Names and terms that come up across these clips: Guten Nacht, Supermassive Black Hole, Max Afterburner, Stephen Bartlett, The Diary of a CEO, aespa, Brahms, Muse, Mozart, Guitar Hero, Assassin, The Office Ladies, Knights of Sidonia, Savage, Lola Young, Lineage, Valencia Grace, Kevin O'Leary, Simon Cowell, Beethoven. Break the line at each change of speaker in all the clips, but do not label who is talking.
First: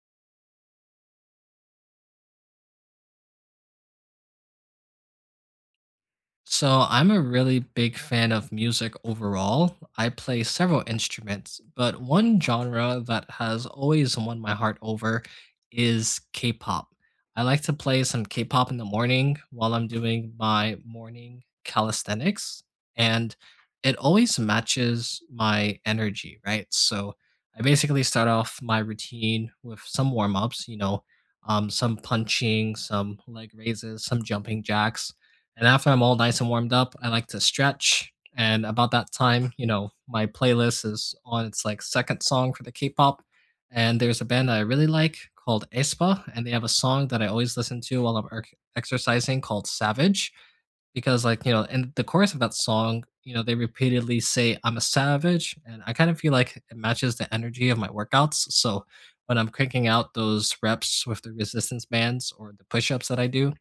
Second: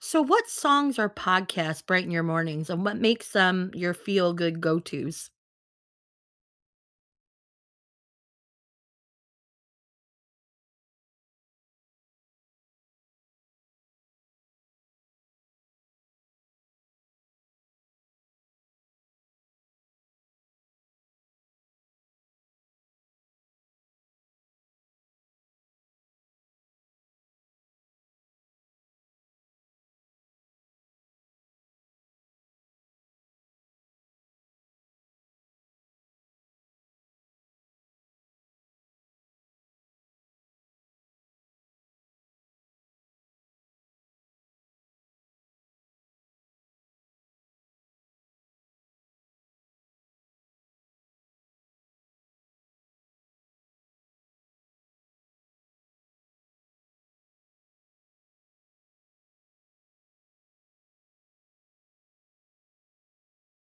So, what songs or podcasts brighten your mornings, and what makes them your feel good go tos?
So, I'm a really big fan of music overall. I play several instruments, but one genre that has always won my heart over is K pop. I like to play some K pop in the morning while I'm doing my morning calisthenics, and it always matches my energy, right? So, I basically start off my routine with some warm ups, some punching, some leg raises, some jumping jacks and after I'm all nice and warmed up, I like to stretch. And about that time, you know, my playlist is on its like second song for the K-pop. And there's a band that I really like called aespa and they have a song that I always listen to while I'm exercising called Savage because like, you know, in the chorus of that song, you know, they repeatedly say I'm a savage and I kind of feel like it matches the energy of my workouts. So when I'm cranking out those reps with the resistance bands or the push-ups that I do,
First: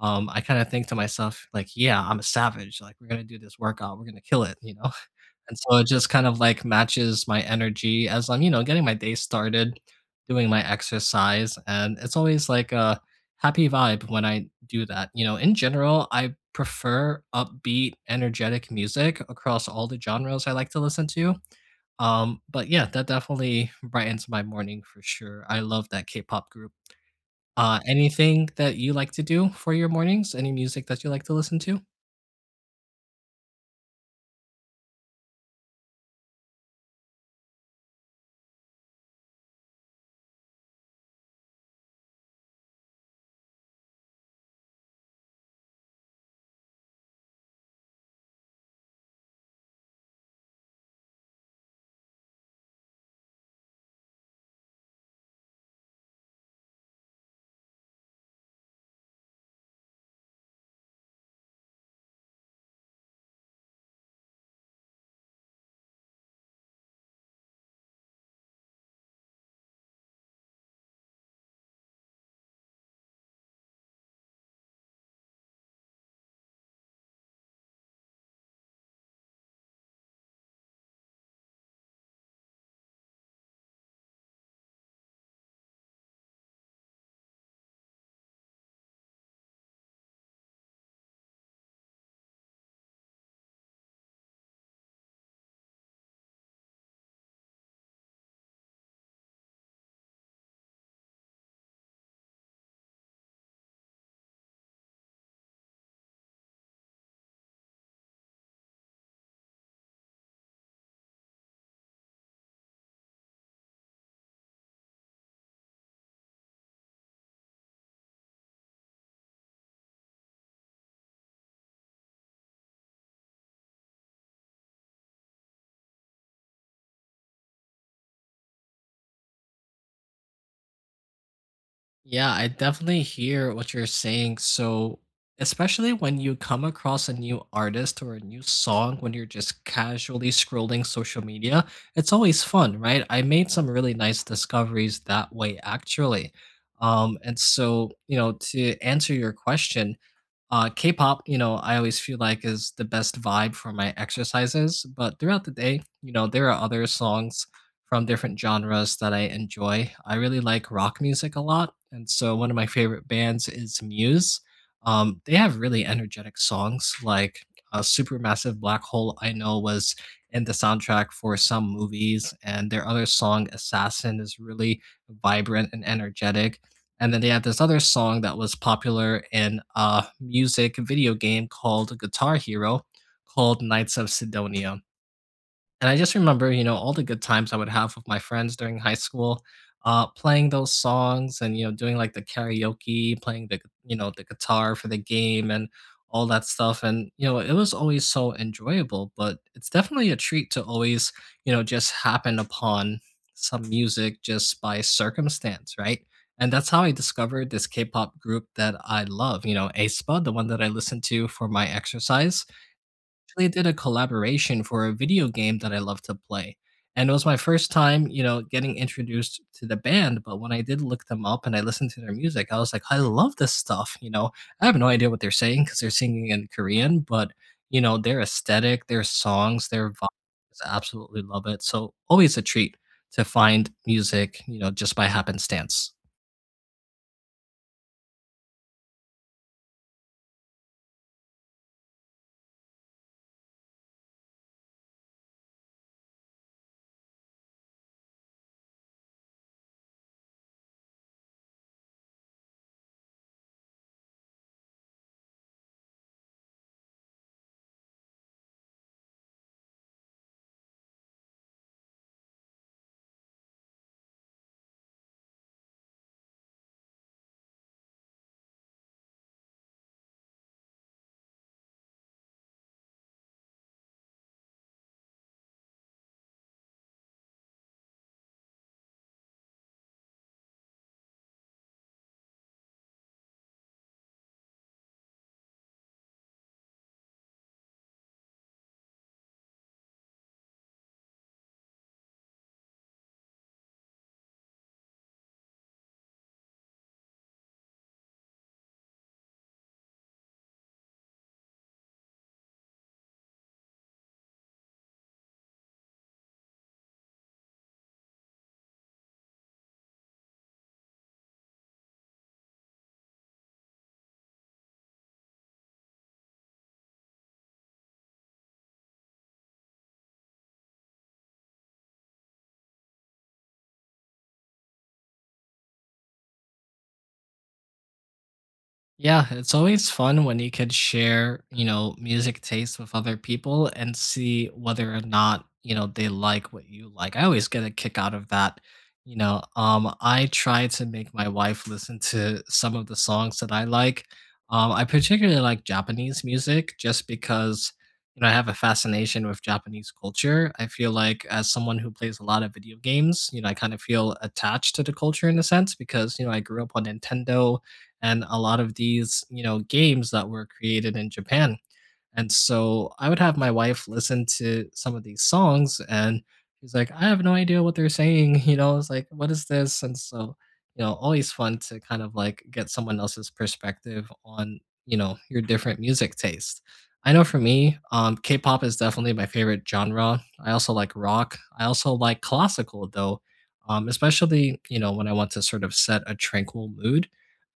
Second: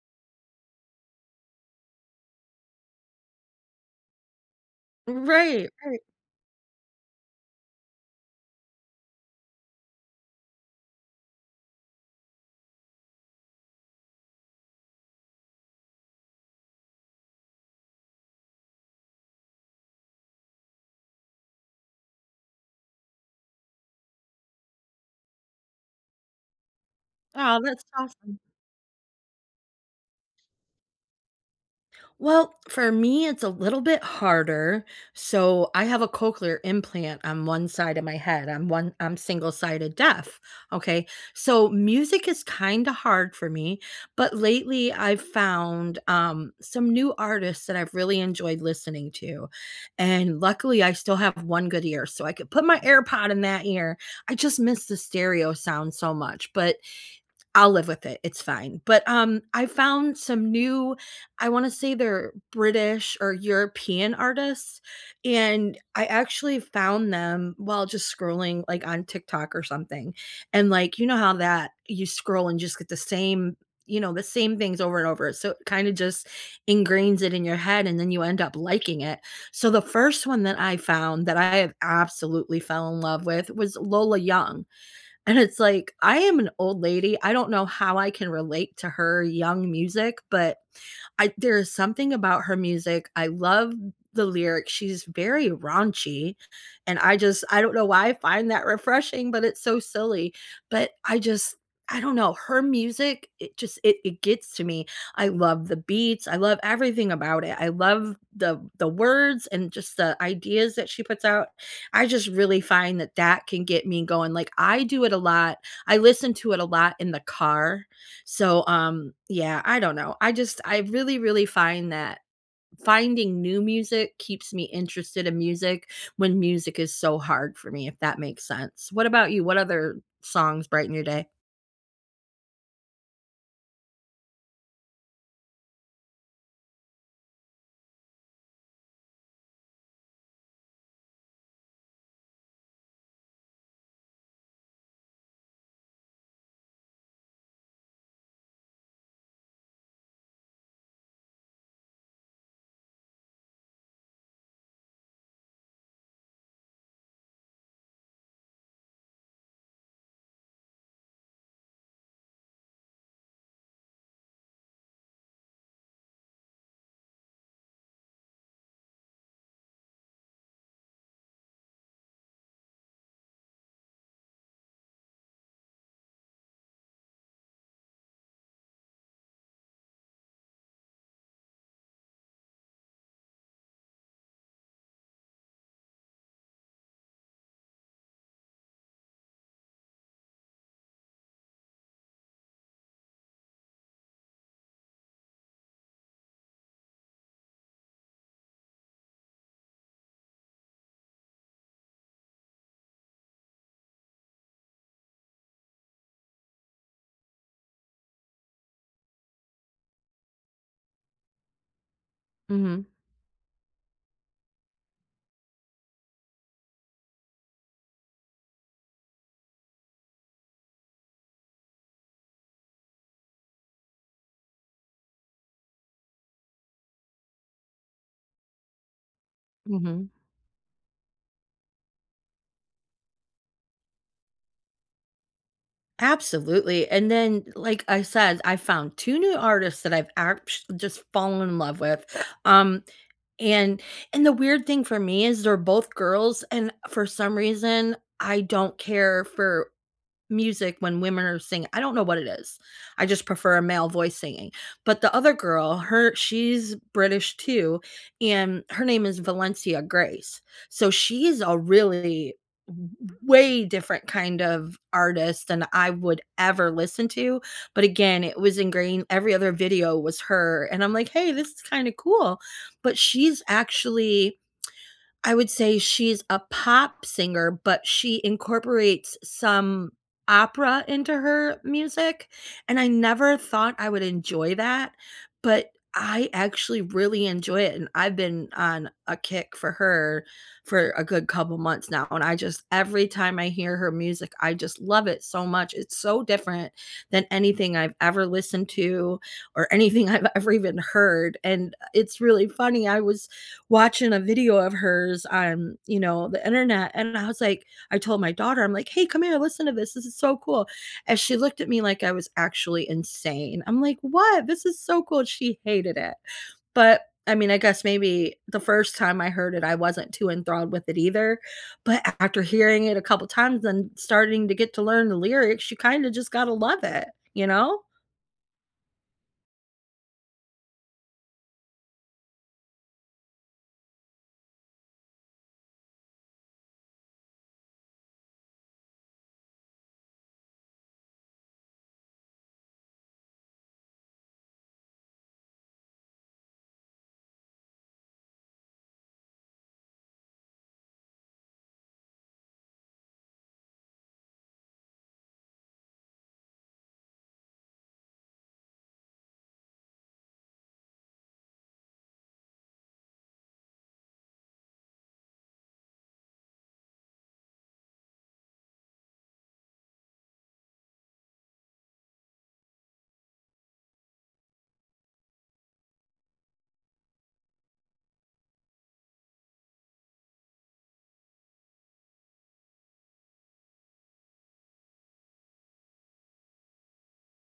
I kinda think to myself, like, "Yeah, I'm a savage, like, we're gonna do this workout, we're gonna kill it," you know? And
Right,
so it
right.
just kind of, like, matches my energy as I'm, you know, getting my day started, doing my exercise, and it's always like a happy vibe when I do that, you know? In general, I prefer upbeat, energetic music across all the genres I like to listen to, but yeah, that definitely brightens my morning for sure. I love that K-pop group.
Oh, that's awesome.
Anything that you like to do for your mornings? Any music that you like to listen to?
Well, for me, it's a little bit harder. So I have a cochlear implant on one side of my head. I'm single sided deaf. Okay. So music is kind of hard for me. But lately I've found some new artists that I've really enjoyed listening to. And luckily I still have one good ear. So I could put my AirPod in that ear. I just miss the stereo sound so much. But I'll live with it, it's fine, but, I found some new, I wanna say they're British or European artists, and I actually found them while just scrolling, like, on TikTok or something, and, like, you know how that you scroll and just get the same, you know, the same things over and over, so it kinda just ingrains it in your head, and then you end up liking it. So the first one that I found that I have absolutely fell in love with was Lola Young. And it's like, I am an old lady. I don't know how I can relate to her young music, but I there is something about her music. I love the lyrics, she's very raunchy, and I just I don't know why I find that refreshing, but it's so silly, but I just I don't know, her music, it just it gets to me. I love the beats, I love everything about it. I love the words and just the ideas that she puts out. I just really find that that can get me going. Like, I do it a lot, I listen to it a lot in the car. So, yeah, I don't know. I just I really, really find that finding new music keeps me interested in music when music is so hard for me, if that makes sense. What about you? What other songs brighten your day?
Yeah, I definitely hear what you're saying. So, especially when you come across a new artist or a new song when you're just casually scrolling social media, it's always fun, right? I made some really nice discoveries that way, actually. And so, to answer your question, uh, K-pop, you know, I always feel like is the best vibe for my exercises, but throughout the day, you know, there are other songs from different genres that I enjoy. I really like rock music a lot, and so one of my favorite bands is Muse. They have really energetic songs like Supermassive Black Hole, I know was in the soundtrack for some movies, and their other song, Assassin, is really vibrant and energetic. And then they had this other song that was popular in a music video game called Guitar Hero called Knights of Sidonia. And I just remember, you know, all the good times I would have with my friends during high school, playing those songs and, you know, doing like the karaoke, playing the, you know, the guitar for the game and all that stuff. And, you know, it was always so enjoyable, but it's definitely a treat to always, you know, just happen upon some music just by circumstance, right? And that's how I discovered this K pop group that I love, you know, aespa, the one that I listen to for my exercise
Mhm.
actually did a collaboration for a video game that I love to play. And it was my first time, you know, getting introduced to the band. But when I did look them up and I listened to their music, I was like, I love this stuff. You know, I have no idea what they're saying because they're singing in Korean, but, you know, their aesthetic, their songs, their vibes,
Mhm.
I absolutely love it. So always a treat to find music, you know, just by happenstance.
Absolutely. And then, like I said, I found 2 new artists that I've act just fallen in love with. Um, and and the weird thing for me is they're both girls, and for some reason, I don't care for music when women are singing. I don't know what it is. I just prefer a male voice singing. But the other girl, her she's British too, and her name is Valencia Grace. So she's a really way different kind of artist than I would ever listen to. But again, it was ingrained, every other video was her. And I'm like, hey, this is kind of cool. But she's actually, I would say she's a pop singer, but she incorporates some opera into her music, and I never thought I would enjoy that, but I actually really enjoy it, and I've been on a kick for her for a good couple months now, and I just every time I hear her music, I just love it so much. It's so different than anything I've ever listened to or anything I've ever even heard, and it's really funny. I was watching a video of hers on, you know, the internet, and I was like, I told my daughter, I'm like, "Hey, come here, listen to this. This is so cool." And she looked at me like I was actually insane. I'm like, "What? This is so cool." She hated it. But I mean, I guess maybe the first time I heard it, I wasn't too enthralled with it either, but after hearing it a couple times and starting to get to learn the lyrics, you kinda just gotta love it, you know?
Yeah, it's always fun when you can share, you know, music taste with other people and see whether or not, you know, they like what you like. I always get a kick out of that. I try to make my wife listen to some of the songs that I like. I particularly like Japanese music just because, you know, I have a fascination with Japanese culture. I feel like as someone who plays a lot of video games, you know, I kind of feel attached to the culture in a sense because, you know, I grew up on Nintendo and a lot of these, you know, games that were created in Japan. And so I would have my wife listen to some of these songs and she's like, I have no idea what they're saying, you know, it's like, what is this? And so, you know, always fun to kind of like get someone else's perspective on, you know, your different music taste. I know for me, K-pop is definitely my favorite genre. I also like rock. I also like classical though, especially, you know, when I want to sort of set a tranquil mood.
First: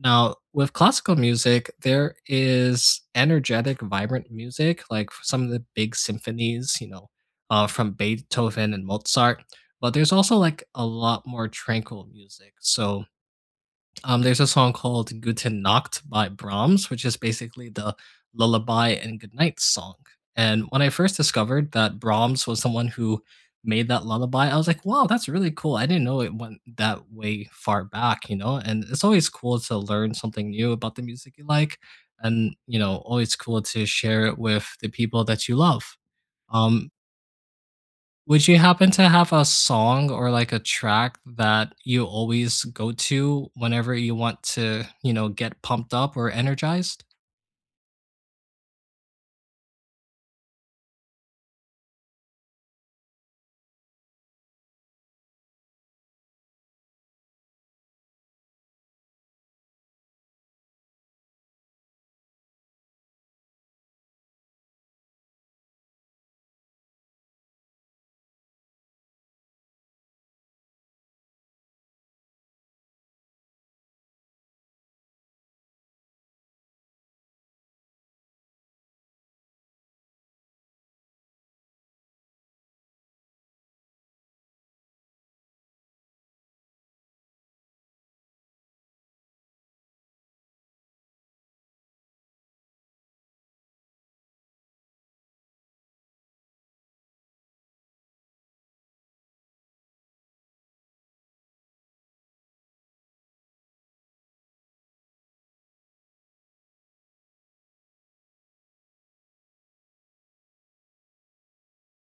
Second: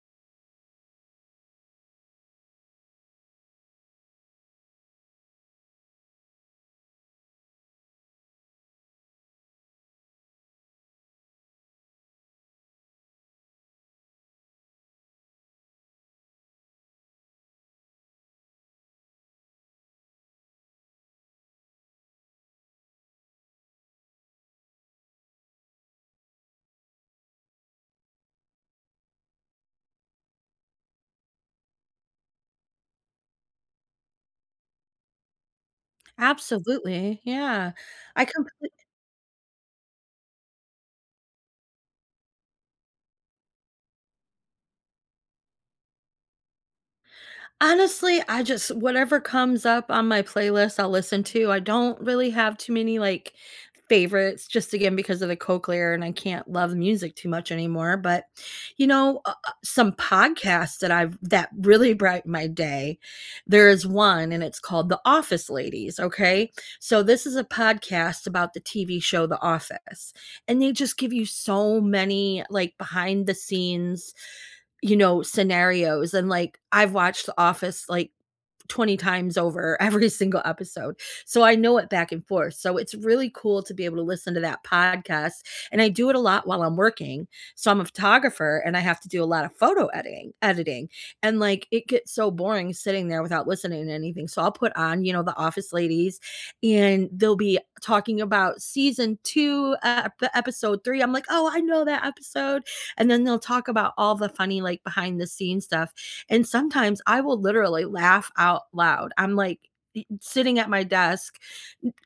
Now, with classical music, there is energetic, vibrant music, like some of the big symphonies, you know, from Beethoven and Mozart. But there's also like a lot more tranquil music. So there's a song called Guten Nacht by Brahms, which is basically the lullaby and goodnight song. And when I first discovered that Brahms was someone who made that lullaby, I was like, wow, that's really cool. I didn't know it went that way far back, you know? And it's always cool to learn something new about the music you like. And, you know, always cool to share it with the people that you love. Um,
Absolutely, yeah. I
would you
completely,
happen to have a song or like a track that you always go to whenever you want to, you know, get pumped up or energized?
honestly, I just whatever comes up on my playlist, I'll listen to. I don't really have too many, like, favorites, just again because of the cochlear and I can't love music too much anymore, but, you know, some podcasts that I've that really brighten my day, there is one, and it's called The Office Ladies, okay? So this is a podcast about the TV show The Office, and they just give you so many, like, behind the scenes, you know, scenarios and, like, I've watched The Office, like, 20 times over every single episode. So I know it back and forth. So it's really cool to be able to listen to that podcast. And I do it a lot while I'm working. So I'm a photographer and I have to do a lot of photo editing. And like it gets so boring sitting there without listening to anything. So I'll put on, you know, the office ladies and they'll be talking about season 2, episode 3. I'm like, "Oh, I know that episode." And then they'll talk about all the funny like behind the scenes stuff and sometimes I will literally laugh out loud. I'm like sitting at my desk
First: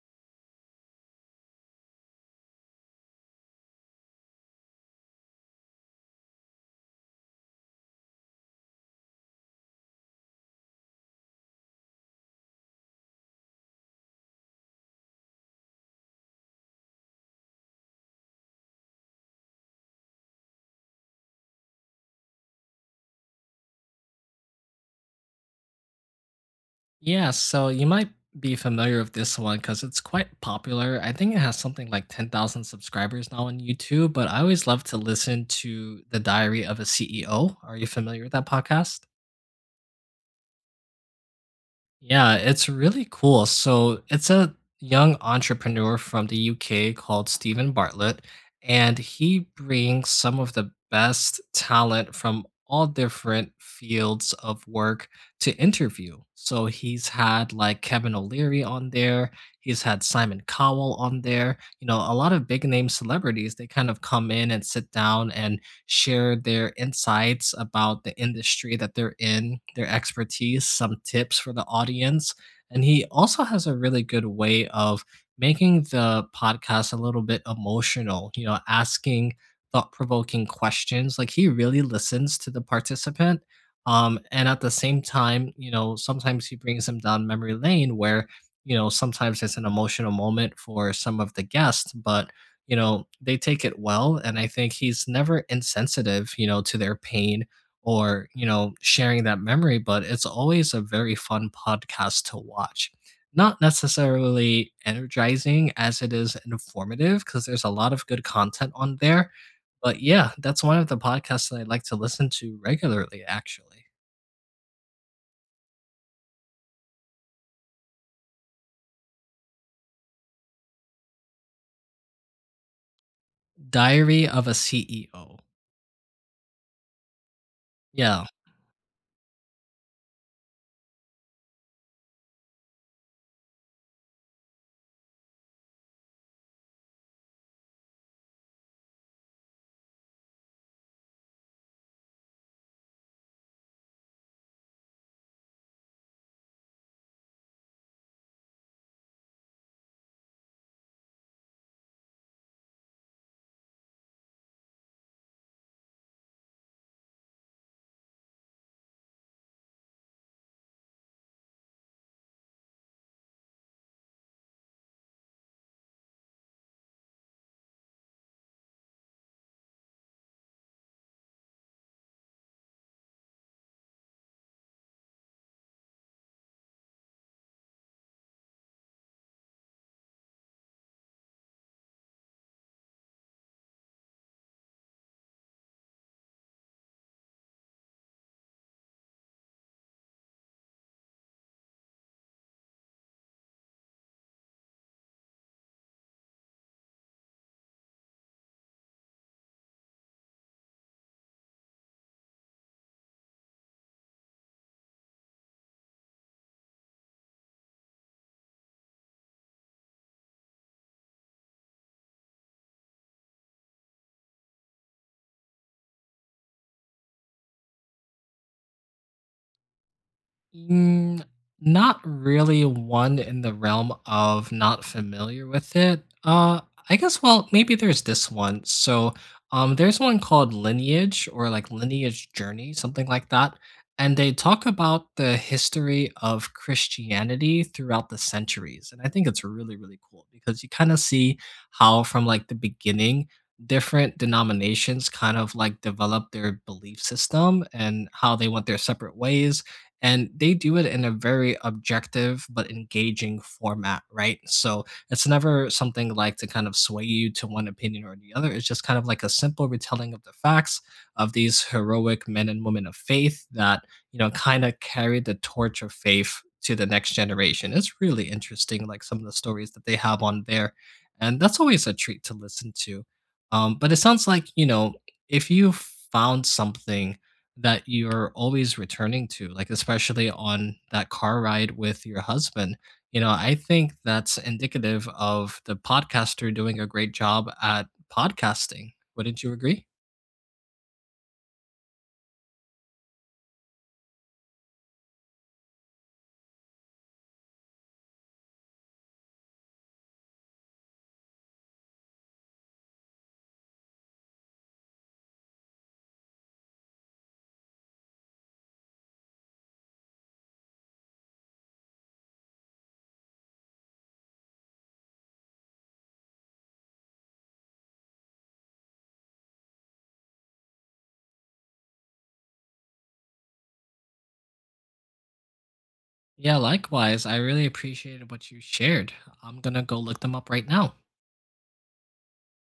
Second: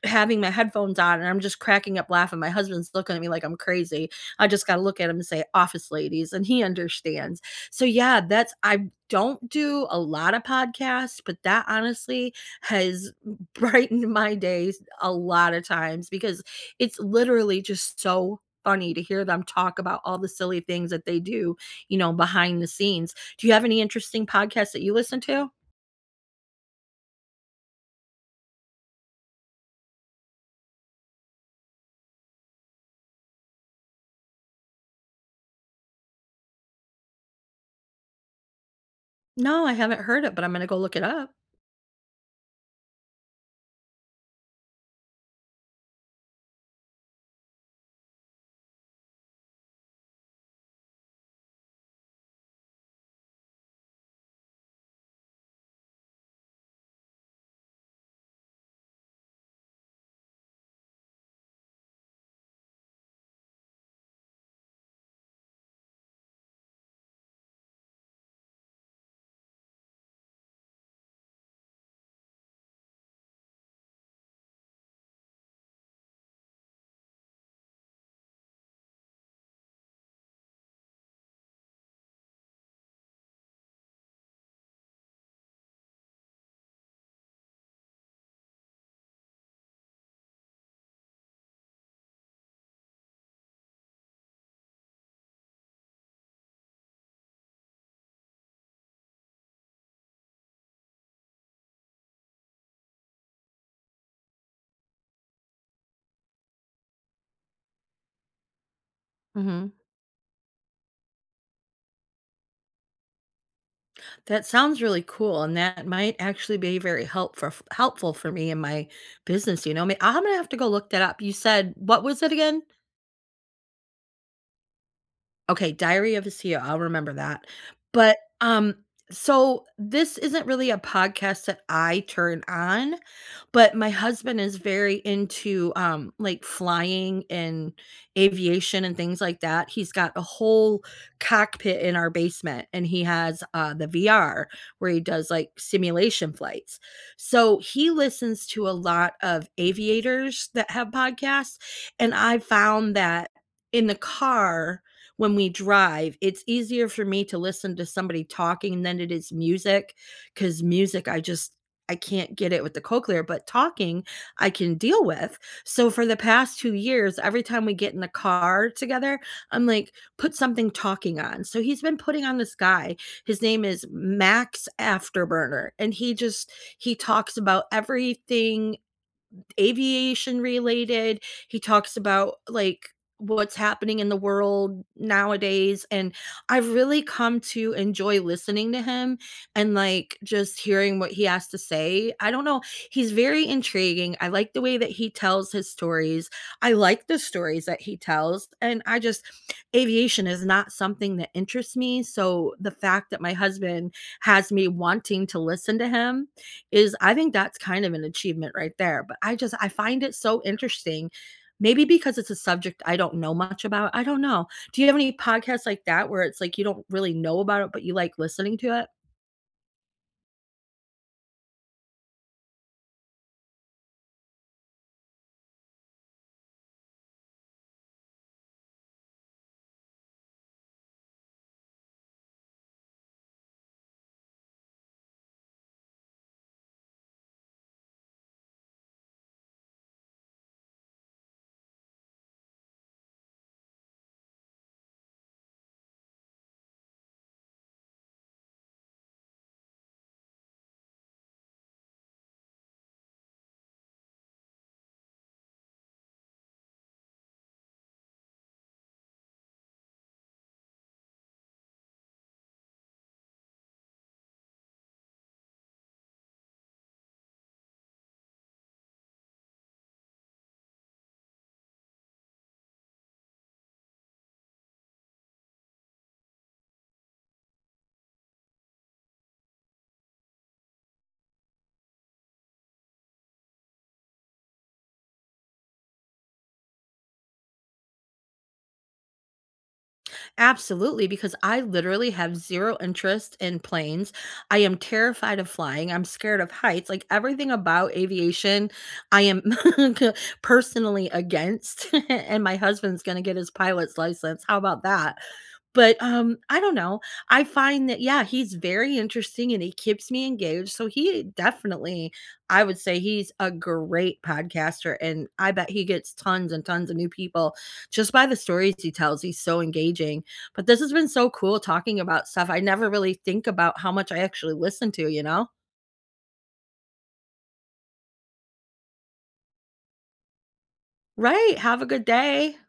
having my headphones on and I'm just cracking up laughing. My husband's looking at me like I'm crazy. I just got to look at him and say office ladies and he understands. So yeah, that's, I don't do a lot of podcasts, but that honestly has brightened my days a lot of times because it's literally just so funny to hear them talk about all the silly things that they do, you know, behind the scenes. Do you have any interesting podcasts that you listen to?
Yeah, so you might be familiar with this one because it's quite popular. I think it has something like 10,000 subscribers now on YouTube, but I always love to listen to The Diary of a CEO. Are you familiar with that podcast?
No, I haven't heard it, but I'm gonna go look it up.
Yeah, it's really cool. So it's a young entrepreneur from the UK called Stephen Bartlett, and he brings some of the best talent from all different fields of work to interview. So he's had like Kevin O'Leary on there, he's had Simon Cowell on there, you know, a lot of big name celebrities, they kind of come in and sit down and share their insights about the industry that they're in, their expertise, some tips for the audience. And he also has a really good way of making the podcast a little bit emotional, you know, asking thought provoking questions. Like he really listens to the participant. And at the same time, you know, sometimes he brings them down memory lane where, you know, sometimes it's an emotional moment for some of the guests, but you know, they take it well. And I think he's never insensitive, you know, to their pain or, you know, sharing that memory. But it's always a very fun podcast to watch. Not necessarily energizing as it is informative, because there's a lot of good content on there.
Mhm.
But yeah, that's one of the podcasts that I like to listen to regularly, actually.
That sounds really cool, and that might actually be very helpful for me in my business, you know, may I'm gonna have to go look that up. You said what was it again?
Diary of a CEO.
Okay, Diary of a CEO, I'll remember that. But,
Yeah.
so this isn't really a podcast that I turn on, but my husband is very into, like, flying and aviation and things like that. He's got a whole cockpit in our basement, and he has, the VR where he does, like, simulation flights. So he listens to a lot of aviators that have podcasts, and I found that in the car when we drive, it's easier for me to listen to somebody talking than it is music because music, I just I can't get it with the cochlear, but talking I can deal with. So for the past 2 years, every time we get in the car together, I'm like, put something talking on. So he's been putting on this guy. His name is Max Afterburner. And he just he talks about everything aviation related. He talks about like what's happening in the world nowadays and I've really come to enjoy listening to him and like just hearing what he has to say. I don't know, he's very intriguing. I like the way that he tells his stories. I like the stories that he tells and I just aviation is not something that interests me, so the fact that my husband has me wanting to listen to him is, I think that's kind of an achievement right there. But I just I find it so interesting. Maybe because it's a subject I don't know much about. I don't know. Do you have any podcasts like that where it's like you don't really know about it, but you like listening to it?
Mm, not really one in the realm of not familiar with it. I guess, well, maybe there's this one. So, there's one called Lineage or like Lineage Journey, something like that. And they talk about the history of Christianity throughout the centuries. And I think it's really, really cool because you kind of see how from like the beginning, different denominations kind of like develop their belief system and how they went their separate ways and they do it in a very objective but engaging format, right? So it's never something like to kind of sway you to one opinion or the other. It's just kind of like a simple retelling of the facts of these heroic men and women of faith that, you know, kind of carried the torch of faith to the next generation. It's really interesting, like some of the stories that they have on there. And that's always a treat to listen to. But it sounds like, you know, if you found something that you're always returning to, like, especially on that car ride with your husband. You know, I think that's indicative of the podcaster doing a great job at podcasting. Wouldn't you agree?
Absolutely, because I literally have 0 interest in planes. I am terrified of flying, I'm scared of heights, like, everything about aviation, I am c- personally against, and my husband's gonna get his pilot's license, how about that? But, I don't know, I find that, yeah, he's very interesting, and he keeps me engaged, so he definitely, I would say he's a great podcaster, and I bet he gets tons and tons of new people just by the stories he tells, he's so engaging. But this has been so cool talking about stuff. I never really think about how much I actually listen to, you know?
Yeah, likewise. I really appreciated what you shared. I'm gonna go look them up right now.
Right. Have a good day.